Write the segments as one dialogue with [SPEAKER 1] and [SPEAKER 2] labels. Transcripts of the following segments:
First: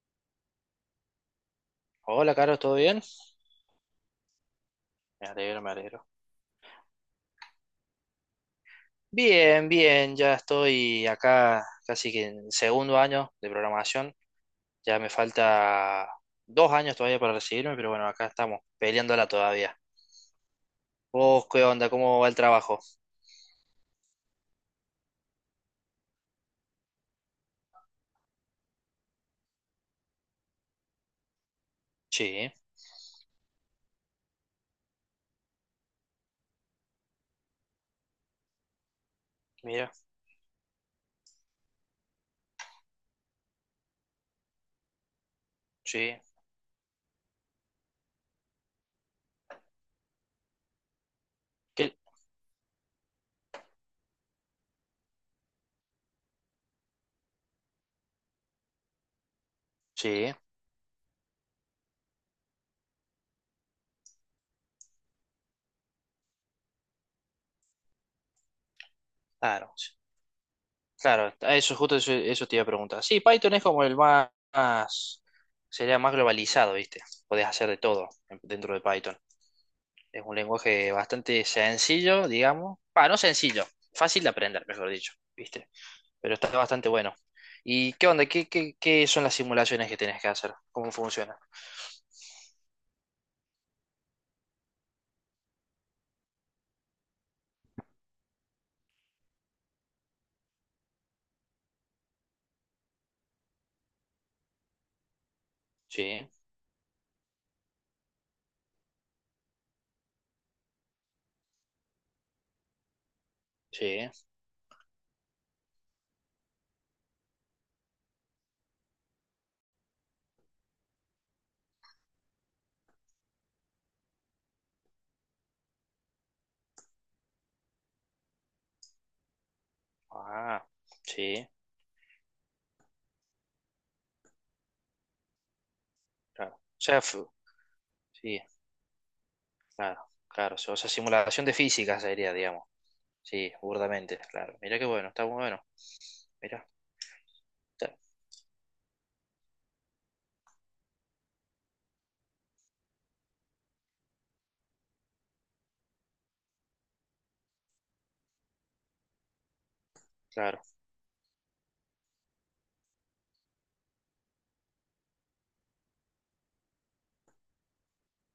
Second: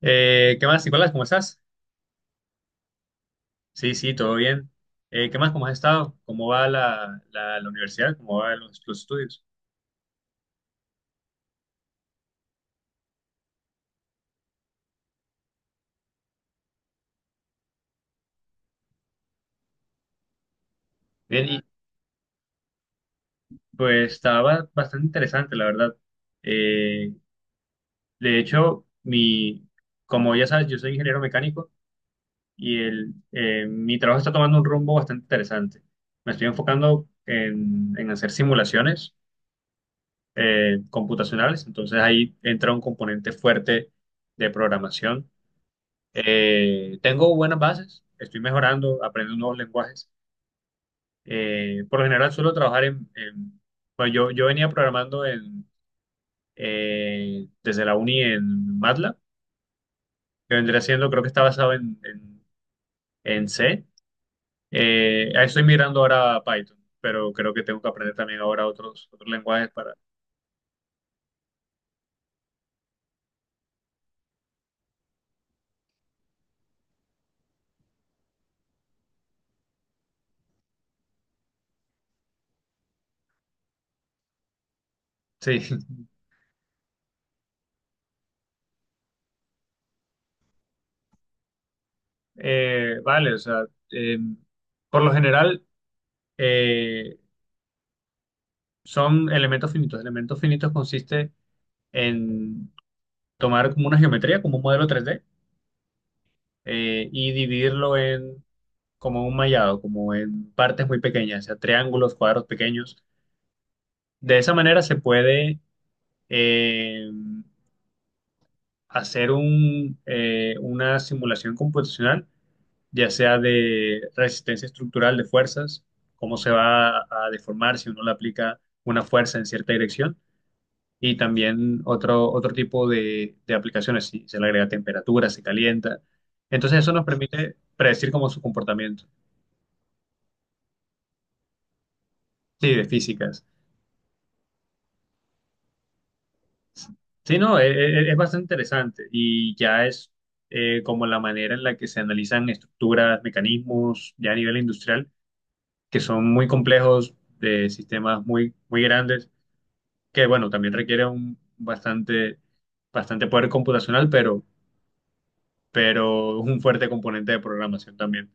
[SPEAKER 1] ¿Qué más, Nicolás? ¿Cómo estás?
[SPEAKER 2] Hola, Carlos, ¿todo bien?
[SPEAKER 1] Sí, sí, todo bien.
[SPEAKER 2] Me
[SPEAKER 1] ¿Qué más?
[SPEAKER 2] alegro,
[SPEAKER 1] ¿Cómo
[SPEAKER 2] me
[SPEAKER 1] has
[SPEAKER 2] alegro.
[SPEAKER 1] estado? ¿Cómo va la universidad? ¿Cómo van los estudios?
[SPEAKER 2] Bien, bien, ya estoy acá casi que en segundo año de programación. Ya me falta dos años todavía para recibirme, pero bueno, acá estamos, peleándola todavía. ¿Vos
[SPEAKER 1] Bien, y
[SPEAKER 2] qué onda? ¿Cómo va el trabajo?
[SPEAKER 1] pues estaba bastante interesante, la verdad. Eh, de hecho, mi, Como ya sabes, yo soy ingeniero mecánico
[SPEAKER 2] Sí,
[SPEAKER 1] y mi trabajo está tomando un rumbo bastante interesante. Me estoy enfocando en hacer simulaciones
[SPEAKER 2] mira,
[SPEAKER 1] computacionales, entonces ahí entra un componente fuerte de programación.
[SPEAKER 2] sí.
[SPEAKER 1] Tengo buenas bases, estoy mejorando, aprendo nuevos lenguajes.
[SPEAKER 2] ¿Qué?
[SPEAKER 1] Por lo general suelo trabajar bueno, yo venía programando desde la uni en MATLAB,
[SPEAKER 2] Sí,
[SPEAKER 1] que vendría siendo, creo que está basado en C. Estoy migrando ahora a Python, pero creo que tengo que aprender también ahora otros lenguajes
[SPEAKER 2] claro, sí.
[SPEAKER 1] para...
[SPEAKER 2] Claro, a eso justo eso, eso te iba a preguntar. Sí, Python es como el más, sería más globalizado, ¿viste? Podés hacer de todo dentro de Python. Es un lenguaje bastante sencillo, digamos. Ah, no sencillo, fácil de aprender, mejor dicho,
[SPEAKER 1] Sí,
[SPEAKER 2] ¿viste? Pero está bastante bueno. ¿Y qué onda? ¿Qué son las simulaciones que tienes que hacer? ¿Cómo funciona?
[SPEAKER 1] Vale, o sea, eh, por lo general eh, son elementos finitos. Elementos finitos consiste en tomar como una geometría, como un modelo tres d
[SPEAKER 2] Sí,
[SPEAKER 1] y dividirlo en como un mallado, como en partes muy pequeñas, o sea, triángulos, cuadros pequeños.
[SPEAKER 2] sí.
[SPEAKER 1] De esa manera se puede eh, hacer una simulación computacional, ya sea de resistencia estructural de fuerzas, cómo se va a deformar si uno le aplica una fuerza en cierta dirección.
[SPEAKER 2] Ah,
[SPEAKER 1] Y
[SPEAKER 2] sí,
[SPEAKER 1] también otro tipo de aplicaciones, si se le agrega temperatura, se calienta.
[SPEAKER 2] claro. O
[SPEAKER 1] Entonces eso
[SPEAKER 2] sea,
[SPEAKER 1] nos permite predecir como
[SPEAKER 2] sí,
[SPEAKER 1] su comportamiento.
[SPEAKER 2] claro, claro. O sea, simulación de física sería, digamos.
[SPEAKER 1] Sí, de físicas.
[SPEAKER 2] Sí, burdamente, claro. Mira qué bueno, está muy bueno. Mira,
[SPEAKER 1] Sí, no, es bastante interesante y ya es como la manera en la que se analizan estructuras, mecanismos, ya a nivel industrial, que son muy complejos, de sistemas muy, muy grandes, que bueno,
[SPEAKER 2] claro.
[SPEAKER 1] también requiere un bastante, bastante poder computacional, pero un fuerte componente de programación también.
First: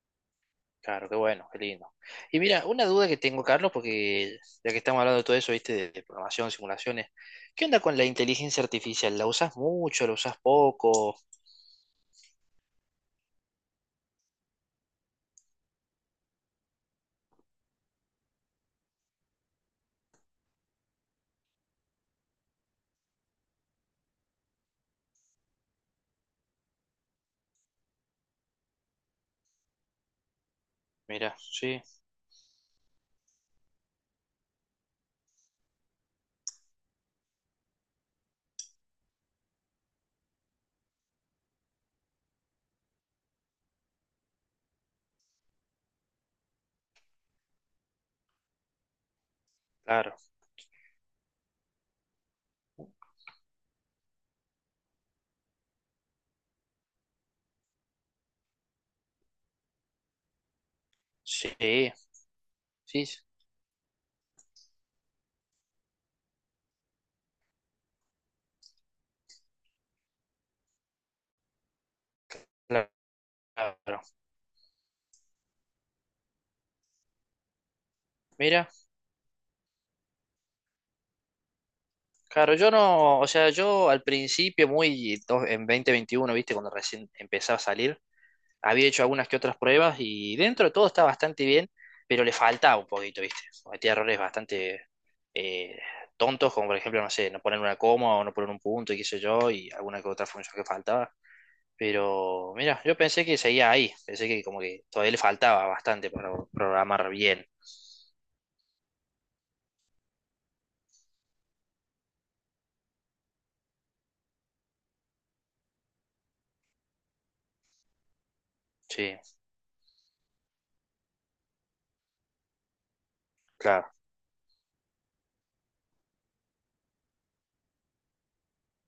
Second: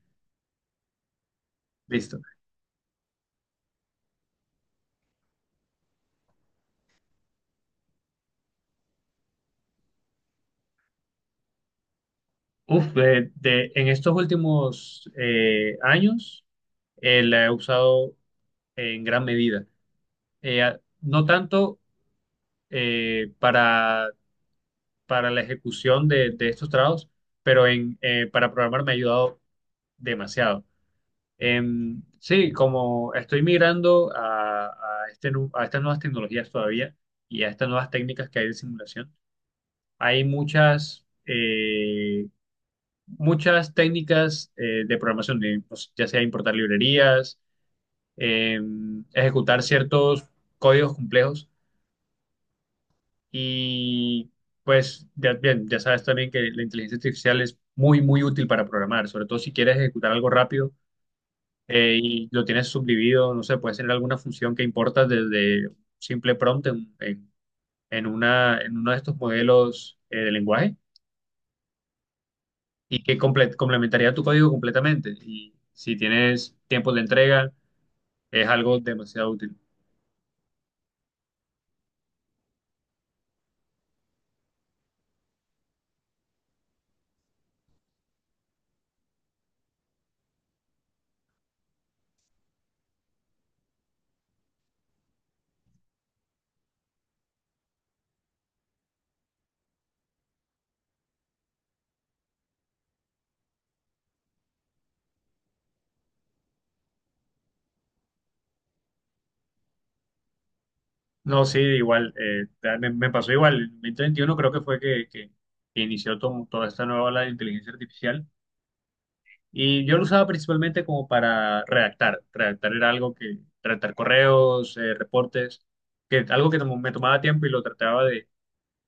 [SPEAKER 2] Claro, qué bueno, qué lindo.
[SPEAKER 1] Listo.
[SPEAKER 2] Y mira, una duda que tengo, Carlos, porque ya que estamos hablando de todo eso, viste, de programación, simulaciones, ¿qué onda con la inteligencia artificial? ¿La usas mucho? ¿La usas poco?
[SPEAKER 1] Uf, en estos últimos años la he usado en gran medida. No tanto eh, para, para la ejecución de estos trabajos, pero para programar me ha ayudado demasiado.
[SPEAKER 2] Mira, sí,
[SPEAKER 1] Sí, como estoy migrando a este a estas nuevas tecnologías todavía y a estas nuevas técnicas que hay de simulación, hay muchas muchas técnicas de programación, de, pues, ya sea importar librerías, eh, ejecutar
[SPEAKER 2] claro,
[SPEAKER 1] ciertos códigos complejos y pues ya, bien, ya sabes también que la inteligencia artificial es muy, muy útil para programar, sobre todo si quieres ejecutar algo rápido
[SPEAKER 2] sí,
[SPEAKER 1] y lo tienes
[SPEAKER 2] sí, sí,
[SPEAKER 1] subdividido, no sé, puedes tener alguna función que importas desde un simple prompt en una, en uno de estos modelos de lenguaje
[SPEAKER 2] claro.
[SPEAKER 1] y que complementaría tu código completamente. Y si tienes tiempos de entrega, es
[SPEAKER 2] Mira,
[SPEAKER 1] algo demasiado útil.
[SPEAKER 2] claro, yo no, o sea, yo al principio, muy en 2021, viste, cuando recién empezaba a salir, había hecho algunas que otras pruebas y dentro de todo está bastante bien, pero le faltaba un poquito, ¿viste? Cometía errores bastante eh, tontos, como por ejemplo, no sé, no poner una coma o no poner un punto y qué sé yo, y alguna que otra función que faltaba. Pero mira, yo pensé que seguía ahí, pensé que como que todavía le faltaba bastante para programar bien.
[SPEAKER 1] No, sí, igual, me pasó igual. En 2021 creo que fue que inició toda esta nueva ola de inteligencia artificial
[SPEAKER 2] Sí,
[SPEAKER 1] y yo lo usaba principalmente como para redactar. Redactar era algo que,
[SPEAKER 2] claro,
[SPEAKER 1] redactar correos, reportes, que algo que me tomaba tiempo y lo trataba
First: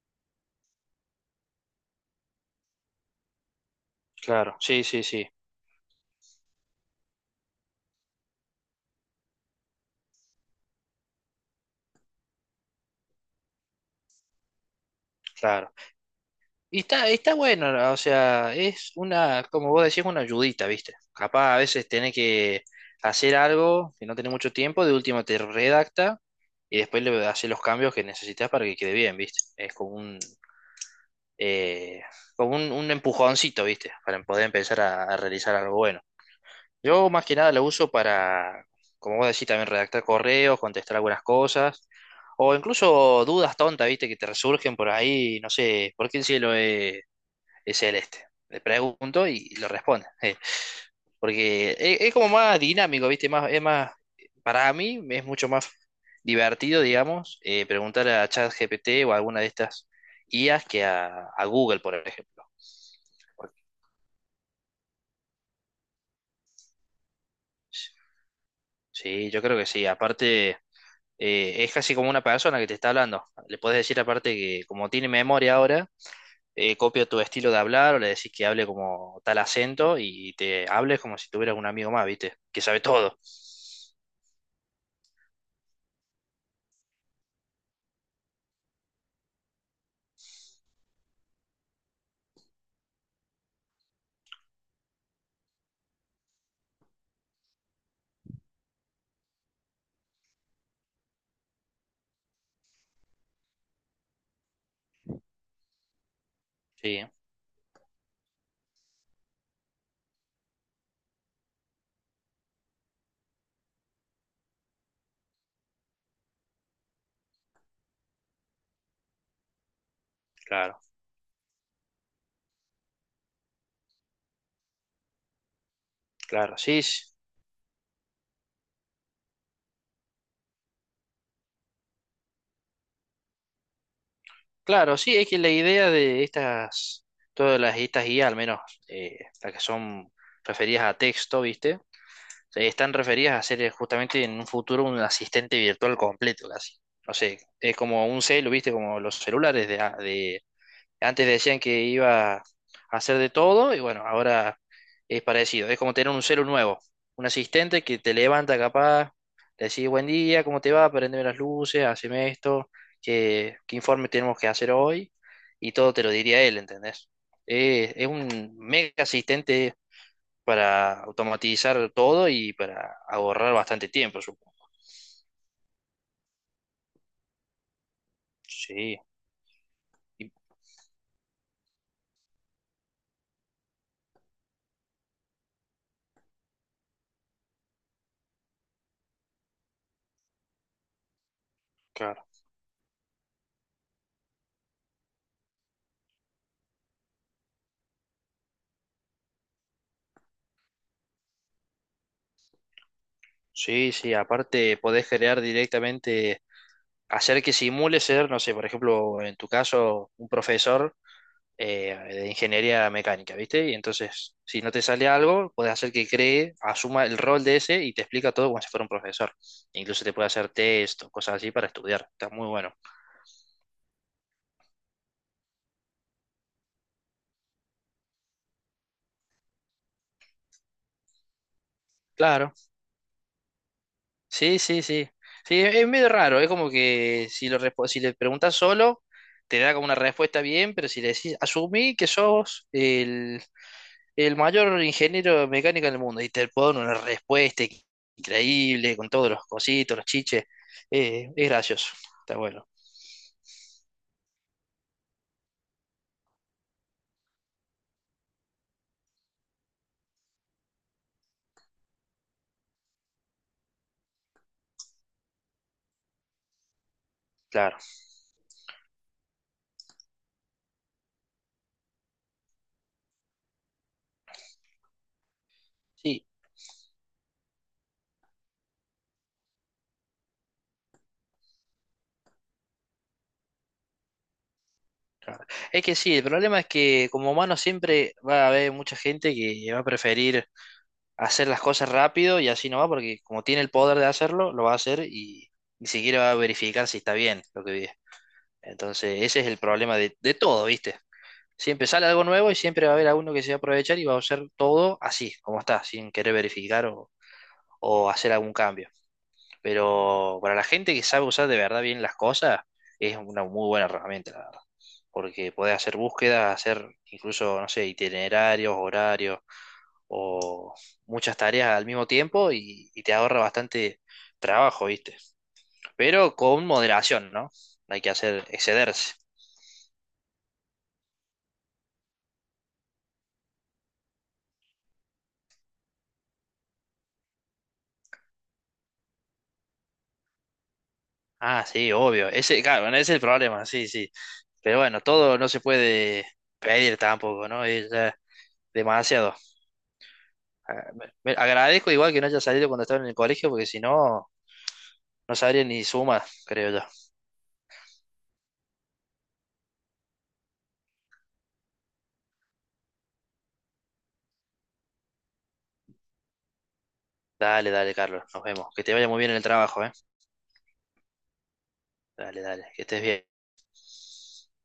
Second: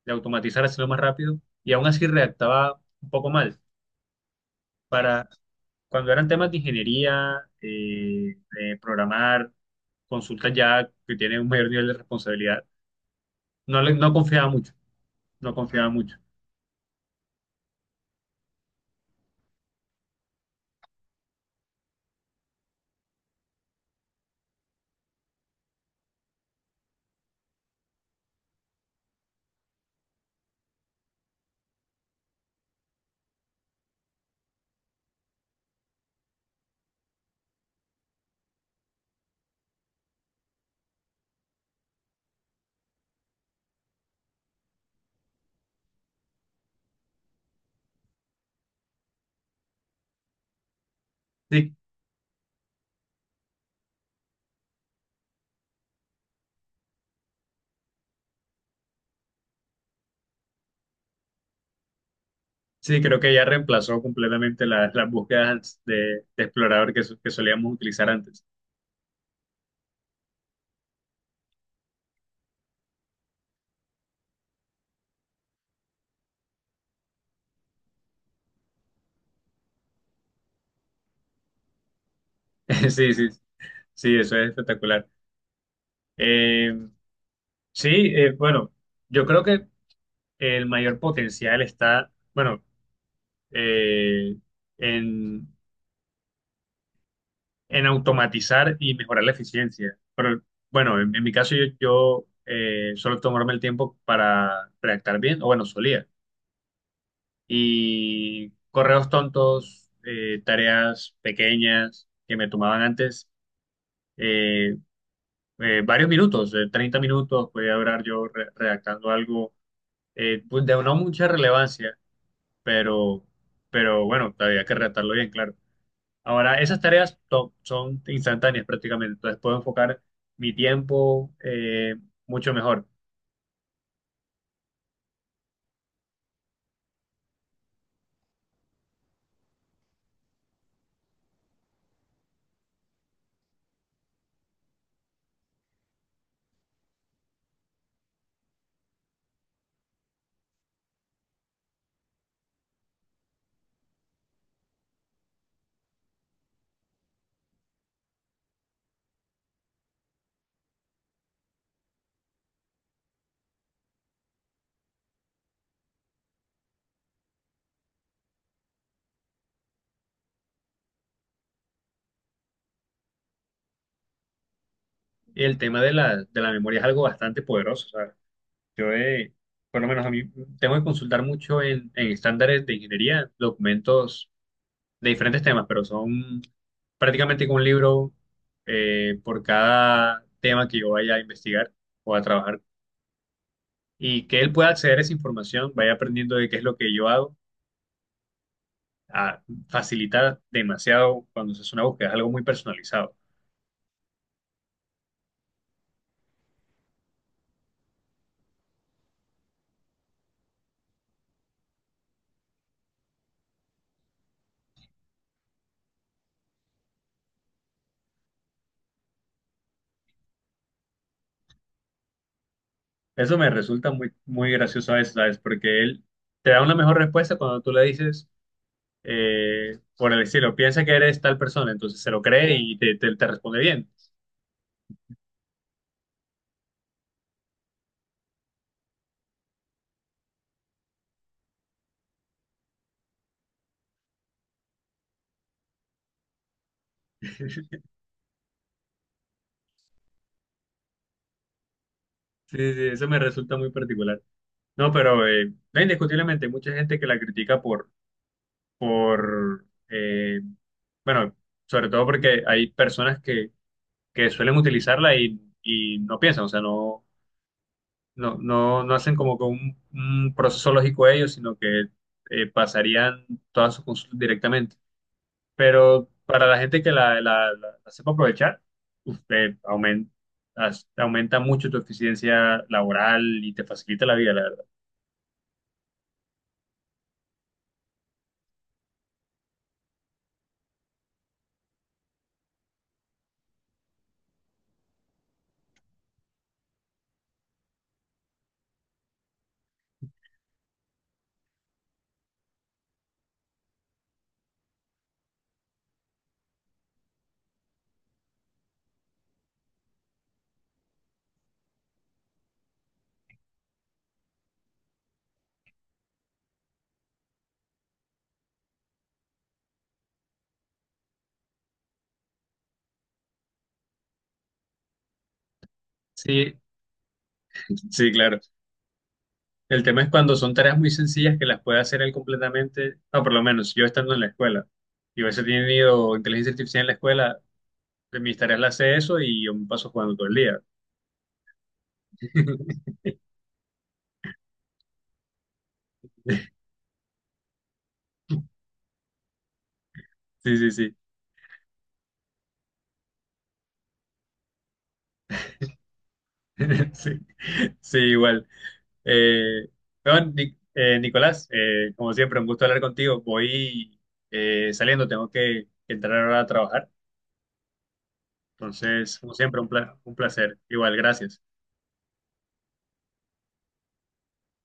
[SPEAKER 1] de automatizar, hacerlo más rápido y aún así redactaba un poco mal.
[SPEAKER 2] claro, sí, sí, sí,
[SPEAKER 1] Para, cuando eran temas de ingeniería, de programar, consultas ya que tienen un mayor nivel de responsabilidad, no, no confiaba mucho, no
[SPEAKER 2] claro.
[SPEAKER 1] confiaba mucho.
[SPEAKER 2] Y está, está bueno, o sea, es una, como vos decís, una ayudita, ¿viste? Capaz a veces tenés que hacer algo que no tenés mucho tiempo, de último te redacta y después le haces los cambios que necesitas para que quede bien, ¿viste? Eh, como un empujoncito, ¿viste? Para poder empezar a realizar algo bueno. Yo más que nada lo uso para, como vos decís, también redactar correos, contestar algunas cosas, o incluso dudas tontas, ¿viste? Que te resurgen por ahí, no sé, ¿por qué el cielo es el este? Le pregunto y lo responde. Porque
[SPEAKER 1] Sí,
[SPEAKER 2] es como más dinámico, ¿viste? Más, es más, para mí es mucho más divertido, digamos, preguntar a ChatGPT o a alguna de estas IAs que a Google, por ejemplo.
[SPEAKER 1] sí, creo que ya
[SPEAKER 2] Porque-
[SPEAKER 1] reemplazó completamente las búsquedas de explorador que solíamos utilizar antes.
[SPEAKER 2] Sí, yo creo que sí. Aparte, es casi como una persona que te está hablando. Le puedes decir aparte que como tiene memoria ahora, copia tu estilo de hablar o le decís que hable como tal acento y te hables como si tuvieras un amigo más, ¿viste? Que sabe
[SPEAKER 1] Sí,
[SPEAKER 2] todo.
[SPEAKER 1] sí, sí, eso es espectacular. Eh, sí, bueno, yo creo que el mayor potencial está, bueno, eh, en, en automatizar y mejorar la eficiencia. Pero bueno, en mi caso yo suelo tomarme el tiempo para redactar bien, o bueno, solía
[SPEAKER 2] Sí,
[SPEAKER 1] y correos tontos, tareas pequeñas que me tomaban antes eh, varios minutos, 30 minutos, podía durar yo redactando algo pues
[SPEAKER 2] claro,
[SPEAKER 1] de no mucha relevancia, pero, pero bueno, había que redactarlo bien, claro.
[SPEAKER 2] claro,
[SPEAKER 1] Ahora, esas
[SPEAKER 2] sí, sí,
[SPEAKER 1] son instantáneas prácticamente, entonces puedo enfocar mi tiempo mucho mejor.
[SPEAKER 2] claro, sí, es que la idea de estas, todas las, estas guías, al menos las que son referidas a texto, ¿viste? Están referidas a ser justamente en un futuro un asistente virtual completo, casi. No sé, es como un celu, ¿viste? Como los celulares de, antes decían que iba a hacer de todo y bueno, ahora es parecido. Es como tener un celu nuevo, un asistente que te levanta capaz, le decís buen día, ¿cómo te va? Prendeme las luces, haceme esto, ¿qué informe tenemos que hacer hoy? Y todo te lo diría él, ¿entendés? Es un mega asistente para automatizar todo y para ahorrar bastante tiempo, supongo.
[SPEAKER 1] Y el tema de de la memoria es algo bastante poderoso, ¿sabes? Yo,
[SPEAKER 2] Sí,
[SPEAKER 1] por lo menos a mí,
[SPEAKER 2] y-
[SPEAKER 1] tengo que consultar mucho en estándares de ingeniería, documentos de diferentes temas, pero son prácticamente como un libro por cada tema que yo vaya a investigar o a
[SPEAKER 2] claro.
[SPEAKER 1] trabajar. Y que él pueda acceder a esa información, vaya aprendiendo de qué es lo que yo hago, a facilitar demasiado cuando se hace una búsqueda, es algo muy personalizado.
[SPEAKER 2] Sí, sí, aparte podés crear directamente, hacer que simule ser, no sé, por ejemplo, en tu caso, un profesor de ingeniería mecánica, ¿viste? Y entonces, si no te sale algo, puedes hacer que cree, asuma el rol de ese y te explica todo como si fuera un profesor. Incluso te puede hacer test o cosas así para estudiar. Está muy bueno.
[SPEAKER 1] Eso me resulta muy, muy gracioso a veces, ¿sabes? Porque él te da una mejor respuesta cuando tú le dices por el estilo, piensa que eres tal persona, entonces se lo
[SPEAKER 2] Claro.
[SPEAKER 1] cree y te responde bien.
[SPEAKER 2] Sí, sí, sí. Sí, es medio raro. Es como que si, lo, si le preguntas solo, te da como una respuesta bien, pero si le decís, asumí que sos el mayor ingeniero mecánico del mundo y te pone una respuesta increíble con todos los cositos, los chiches. Es gracioso, está bueno,
[SPEAKER 1] Sí, sí, eso me resulta muy particular. No, pero no, indiscutiblemente hay mucha gente que la critica por eh, bueno, sobre todo porque hay personas que suelen utilizarla y no piensan, o sea, no,
[SPEAKER 2] claro.
[SPEAKER 1] no, no, no hacen como que un proceso lógico ellos, sino que pasarían todas sus consultas directamente. Pero
[SPEAKER 2] Sí,
[SPEAKER 1] para la gente que la sepa aprovechar, usted aumenta, aumenta mucho tu eficiencia laboral y te facilita la vida, la verdad.
[SPEAKER 2] claro. Es que sí, el problema es que como humano siempre va a haber mucha gente que va a preferir hacer las cosas rápido y así no va, porque como tiene el poder de hacerlo, lo va a hacer y ni siquiera va a verificar si está bien lo que vive. Entonces, ese es el problema de todo, ¿viste? Siempre sale algo nuevo y siempre va a haber alguno que se va a aprovechar y va a usar todo así, como está, sin querer verificar o hacer algún cambio. Pero para la gente que sabe usar de verdad bien las cosas, es una muy buena herramienta, la verdad. Porque podés hacer búsquedas, hacer incluso, no sé, itinerarios, horarios o muchas tareas al mismo tiempo y te ahorra bastante trabajo, ¿viste? Pero
[SPEAKER 1] Sí,
[SPEAKER 2] con moderación, ¿no? No hay que
[SPEAKER 1] sí, claro.
[SPEAKER 2] hacer excederse.
[SPEAKER 1] El tema es cuando son tareas muy sencillas que las puede hacer él completamente, o por lo menos yo estando en la escuela. Yo a veces he tenido inteligencia artificial en la escuela, de mis tareas las hace eso y yo me paso jugando todo el día.
[SPEAKER 2] Ah, sí, obvio. Ese, claro, bueno, ese es el problema, sí, sí. Pero bueno, todo no se puede pedir tampoco, ¿no? Es ya demasiado.
[SPEAKER 1] Sí, sí,
[SPEAKER 2] Ah,
[SPEAKER 1] sí.
[SPEAKER 2] agradezco igual que no haya salido cuando estaba en el colegio, porque si no, no sabría ni suma, creo yo.
[SPEAKER 1] Sí, sí, igual. Eh, bueno, Nicolás, como siempre, un gusto hablar contigo. Voy saliendo, tengo que entrar ahora a trabajar.
[SPEAKER 2] Dale, dale, Carlos. Nos vemos. Que te vaya
[SPEAKER 1] Entonces,
[SPEAKER 2] muy bien
[SPEAKER 1] como
[SPEAKER 2] en el
[SPEAKER 1] siempre, un
[SPEAKER 2] trabajo, ¿eh?
[SPEAKER 1] un placer. Igual, gracias.
[SPEAKER 2] Dale, dale. Que estés bien.